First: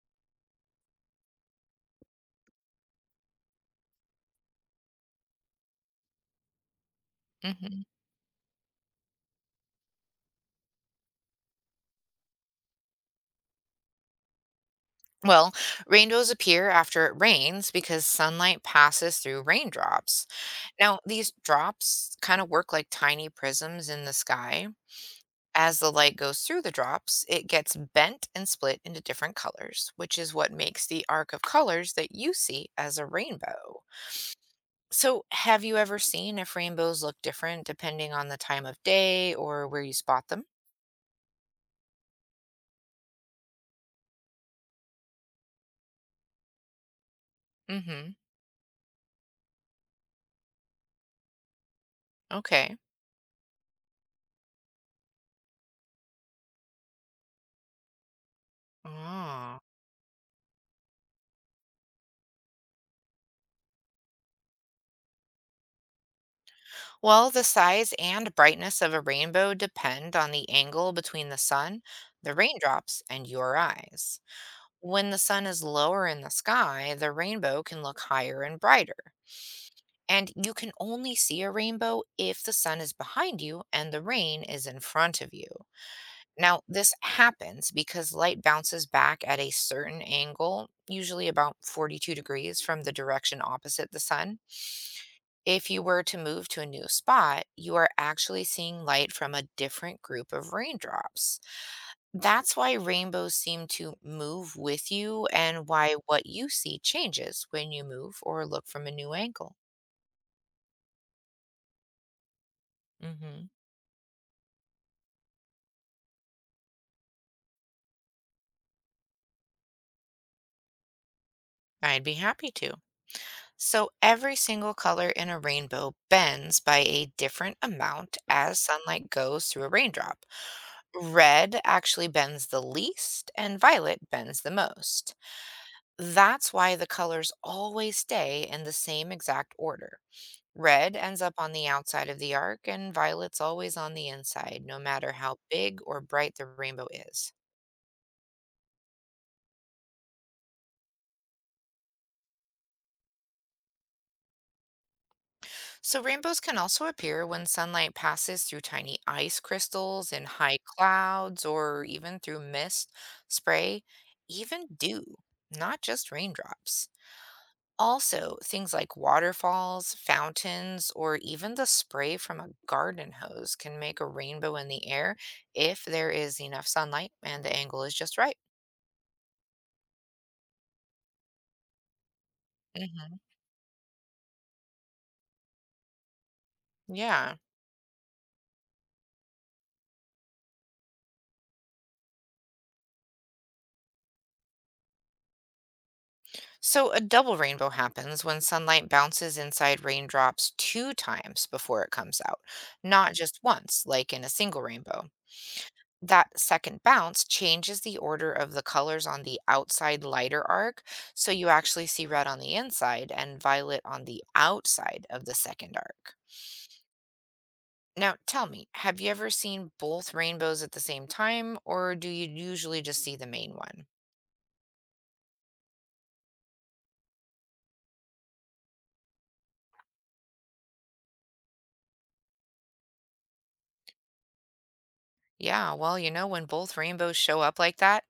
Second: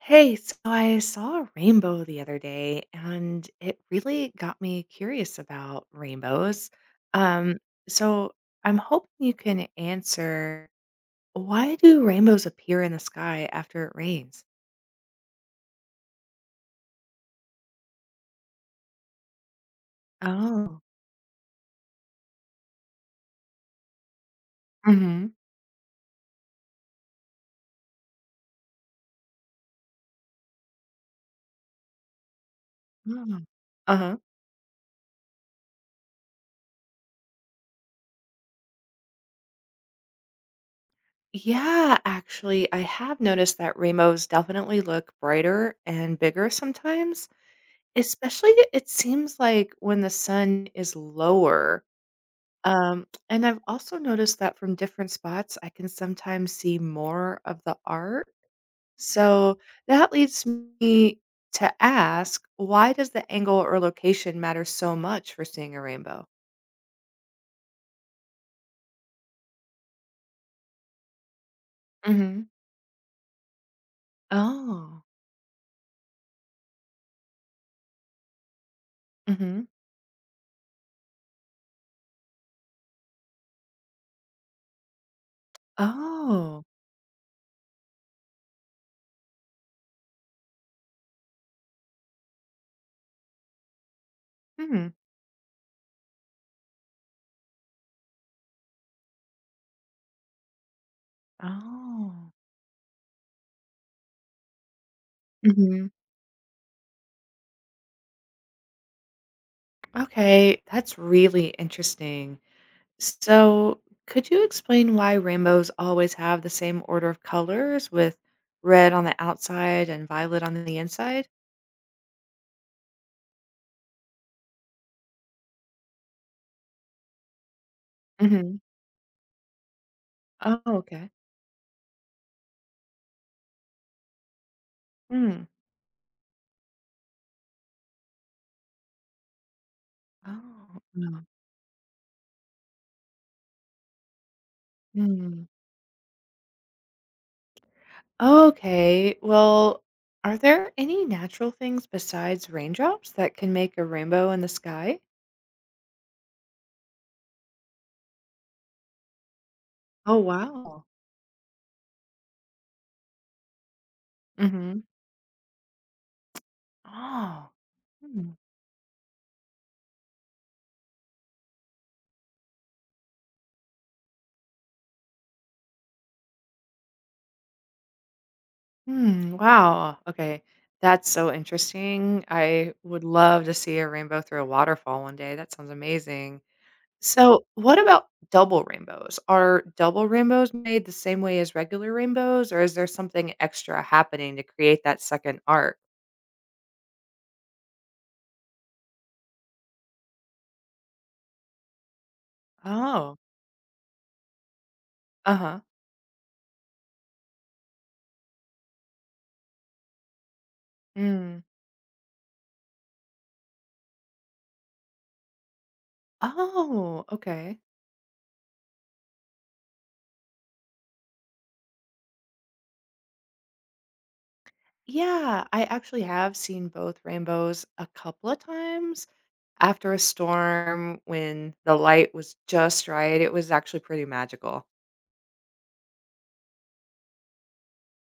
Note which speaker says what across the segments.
Speaker 1: Hey, so I saw a rainbow the other day and it really got me curious about rainbows. Um,
Speaker 2: Mhm.
Speaker 1: so I'm hoping you can answer, why do rainbows appear in the sky after it rains?
Speaker 2: Well, rainbows appear after it rains because sunlight passes through raindrops.
Speaker 1: Oh.
Speaker 2: Now, these drops kind of work like tiny prisms in the sky.
Speaker 1: Mm-hmm.
Speaker 2: As the light goes through the drops, it gets bent and split into different colors, which is what makes the arc of colors that you see as a rainbow.
Speaker 1: Uh-huh.
Speaker 2: So, have you ever seen if rainbows look different depending on the time of day or where you spot them?
Speaker 1: Yeah, actually, I have noticed that rainbows definitely look brighter and bigger sometimes,
Speaker 2: Mm-hmm.
Speaker 1: especially it seems like when the sun is lower.
Speaker 2: Okay.
Speaker 1: And I've also noticed that from different spots, I can sometimes see more of the art. So
Speaker 2: Ah.
Speaker 1: that leads me to ask, why does the angle or location matter so much for seeing a rainbow?
Speaker 2: Well, the size and brightness of a rainbow depend on the angle between the sun, the
Speaker 1: Hmm.
Speaker 2: raindrops, and your eyes.
Speaker 1: Oh.
Speaker 2: When the sun is lower in the sky, the rainbow can look higher and brighter.
Speaker 1: Hmm.
Speaker 2: And you can only see a rainbow if the sun is behind you and the rain is in front of you. Now,
Speaker 1: Oh.
Speaker 2: this happens because light bounces back at a certain angle, usually about 42 degrees from the direction opposite the sun.
Speaker 1: Hmm.
Speaker 2: If you were to move to a new spot, you are actually seeing light from a different group of raindrops.
Speaker 1: Oh.
Speaker 2: That's why rainbows seem to move with you and
Speaker 1: Hmm.
Speaker 2: why what you see changes when you move or look from a new angle.
Speaker 1: Okay, that's really interesting.
Speaker 2: Hmm.
Speaker 1: So, could you explain why rainbows always have the same order of colors, with red on the outside and violet on the inside?
Speaker 2: I'd be happy to. So every single color in a rainbow bends by a different amount as
Speaker 1: Hmm.
Speaker 2: sunlight goes through a raindrop.
Speaker 1: Oh, okay.
Speaker 2: Red actually bends the least, and violet bends the most.
Speaker 1: Hmm.
Speaker 2: That's why the colors always stay in the same exact order.
Speaker 1: Oh,
Speaker 2: Red ends
Speaker 1: no.
Speaker 2: up on the outside of the arc, and violet's always on the inside, no matter how
Speaker 1: Hmm.
Speaker 2: big or bright the rainbow is.
Speaker 1: Okay. Well, are there any natural things besides raindrops that can make a rainbow in the sky?
Speaker 2: So, rainbows can also appear when sunlight passes through tiny ice crystals
Speaker 1: Oh,
Speaker 2: in high
Speaker 1: wow.
Speaker 2: clouds or even through mist, spray, even
Speaker 1: Mm-hmm.
Speaker 2: dew, not just raindrops.
Speaker 1: Oh.
Speaker 2: Also, things like waterfalls, fountains, or even the spray from a garden hose can make a rainbow in the air if there is enough sunlight and the angle is just right.
Speaker 1: Hmm, wow. Okay. That's so interesting. I would
Speaker 2: Hmm.
Speaker 1: love to see a rainbow through a waterfall one day. That sounds amazing.
Speaker 2: Yeah.
Speaker 1: So, what about double rainbows? Are double rainbows made the same way as regular rainbows, or is there something extra happening to create that second arc?
Speaker 2: So, a double rainbow happens when sunlight bounces inside raindrops two times before it comes out, not
Speaker 1: Oh,
Speaker 2: just once, like in a single rainbow.
Speaker 1: uh huh.
Speaker 2: That second bounce changes the order of the colors on the outside lighter arc, so
Speaker 1: Mm.
Speaker 2: you actually see red on the inside and violet on the outside of the second arc.
Speaker 1: Oh, okay.
Speaker 2: Now, tell me, have you ever seen both rainbows at the same time, or do you usually just see the main one?
Speaker 1: Yeah, I actually have seen both rainbows a couple of times. After a storm, when the light was just right, it was actually pretty magical.
Speaker 2: Yeah, well, when both rainbows show up like that,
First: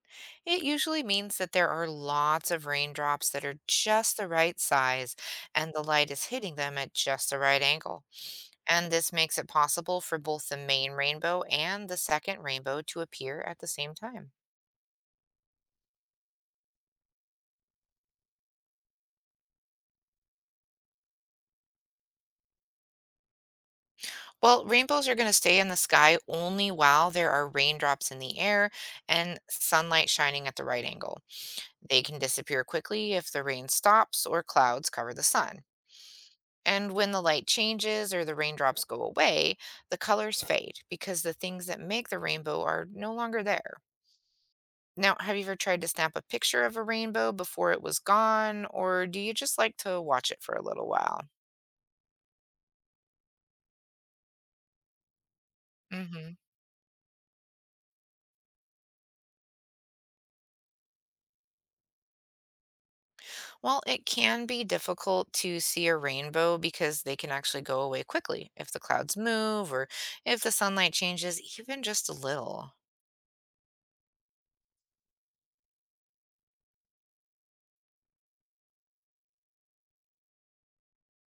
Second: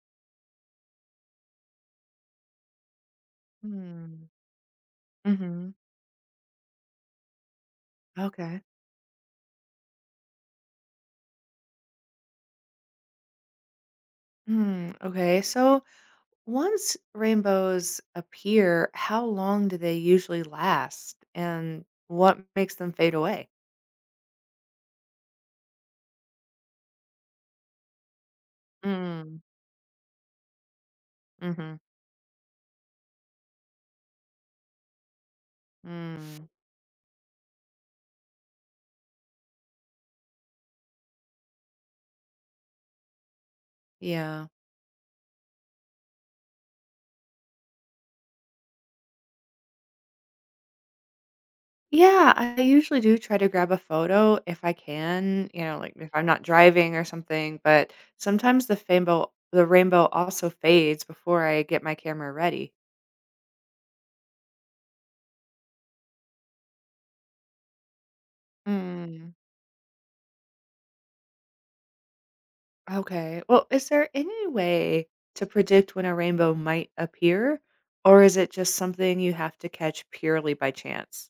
Speaker 2: it usually means that there are lots of raindrops that are just the
Speaker 1: Mm.
Speaker 2: right size
Speaker 1: Hmm.
Speaker 2: and
Speaker 1: Mhm.
Speaker 2: the light is hitting them at just the right angle.
Speaker 1: Okay.
Speaker 2: And this makes it possible for both the main rainbow and the second rainbow to appear at the same time.
Speaker 1: Mm, okay. So once rainbows appear, how long do they usually last and what makes them fade away?
Speaker 2: Well, rainbows are going to stay in the sky only while there are raindrops in the air
Speaker 1: Mm.
Speaker 2: and sunlight shining at the right angle.
Speaker 1: Mhm.
Speaker 2: They can disappear quickly if the rain stops or clouds cover the sun.
Speaker 1: Mm.
Speaker 2: And when the light changes or the raindrops go away, the colors fade because the things that make the rainbow are no longer there.
Speaker 1: Yeah.
Speaker 2: Now, have you ever tried to snap a picture of a rainbow before it was gone, or do you just like to watch it for a little while?
Speaker 1: Yeah, I usually do try to grab a photo if I can, you know, like if I'm
Speaker 2: Hmm.
Speaker 1: not driving or something, but sometimes the rainbow also fades before I get my camera ready.
Speaker 2: Well, it can be difficult to see a rainbow because they can actually go away quickly if the clouds
Speaker 1: Mm,
Speaker 2: move or if the sunlight changes even just a little.
Speaker 1: okay. Well, is there any way to predict when a rainbow might appear, or is it just something you have to catch purely by chance?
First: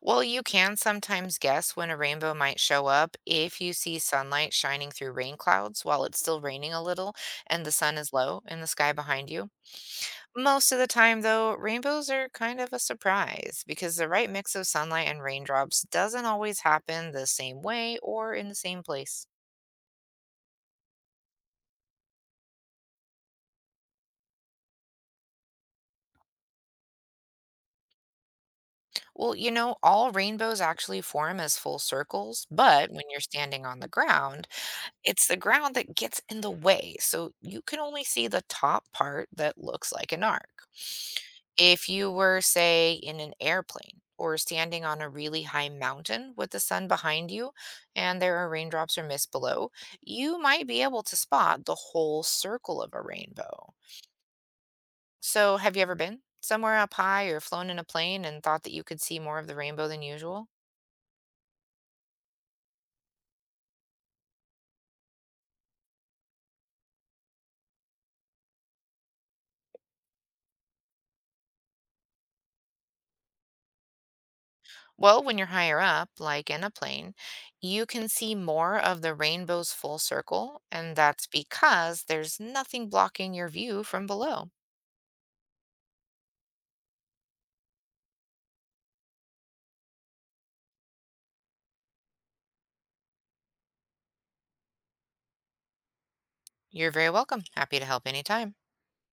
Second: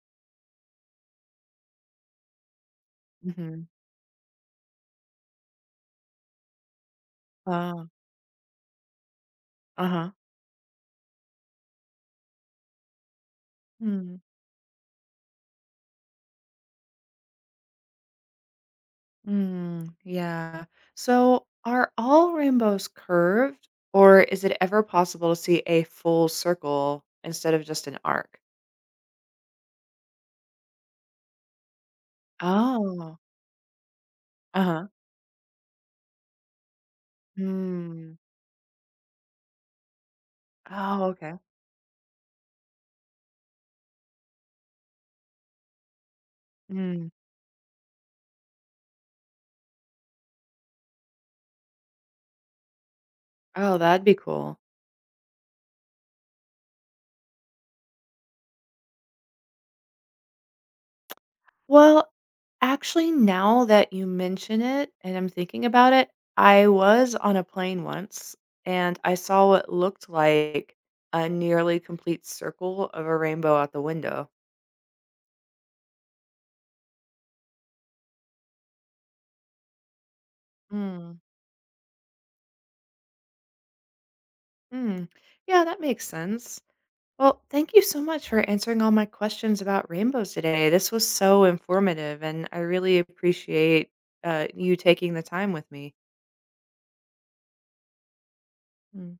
Speaker 2: Well, you can sometimes guess when a rainbow might show up if
Speaker 1: Hmm.
Speaker 2: you see sunlight shining through rain clouds while it's still raining a little and the
Speaker 1: Oh,
Speaker 2: sun is low in the sky behind you.
Speaker 1: uh-huh.
Speaker 2: Most of the time, though, rainbows are kind of a surprise because the right mix of sunlight and raindrops doesn't always happen the same way or in the same place.
Speaker 1: Mm, yeah. So are all rainbows curved, or is it ever possible to see a full circle instead of just an arc?
Speaker 2: Well, all rainbows actually form as full circles, but when
Speaker 1: Oh,
Speaker 2: you're standing on the ground,
Speaker 1: uh-huh.
Speaker 2: it's the ground that gets in the way, so you can only
Speaker 1: Mm.
Speaker 2: see the top part that looks like an arc.
Speaker 1: Oh, okay.
Speaker 2: If you were, say, in an airplane or standing on a really high mountain with the sun
Speaker 1: Mm.
Speaker 2: behind you and there are raindrops or mist below, you might be able to spot the whole circle of a rainbow.
Speaker 1: Oh, that'd be cool.
Speaker 2: So, have you ever been somewhere up high or flown in a plane and thought that you could see more of the rainbow than usual?
Speaker 1: Well, actually, now that you mention it and I'm thinking about it, I was on a plane once and I saw what looked like a nearly complete circle of a rainbow out the window.
Speaker 2: Well, when you're higher up, like in a plane, you can see more of the rainbow's full circle, and
Speaker 1: Mm.
Speaker 2: that's because there's nothing blocking your view from below.
Speaker 1: Mm. Yeah, that makes sense. Well, thank you so much for answering all my questions about rainbows today. This was so informative, and I really appreciate you taking the time with me.
Speaker 2: You're very welcome. Happy to help anytime.
Speaker 1: Mm.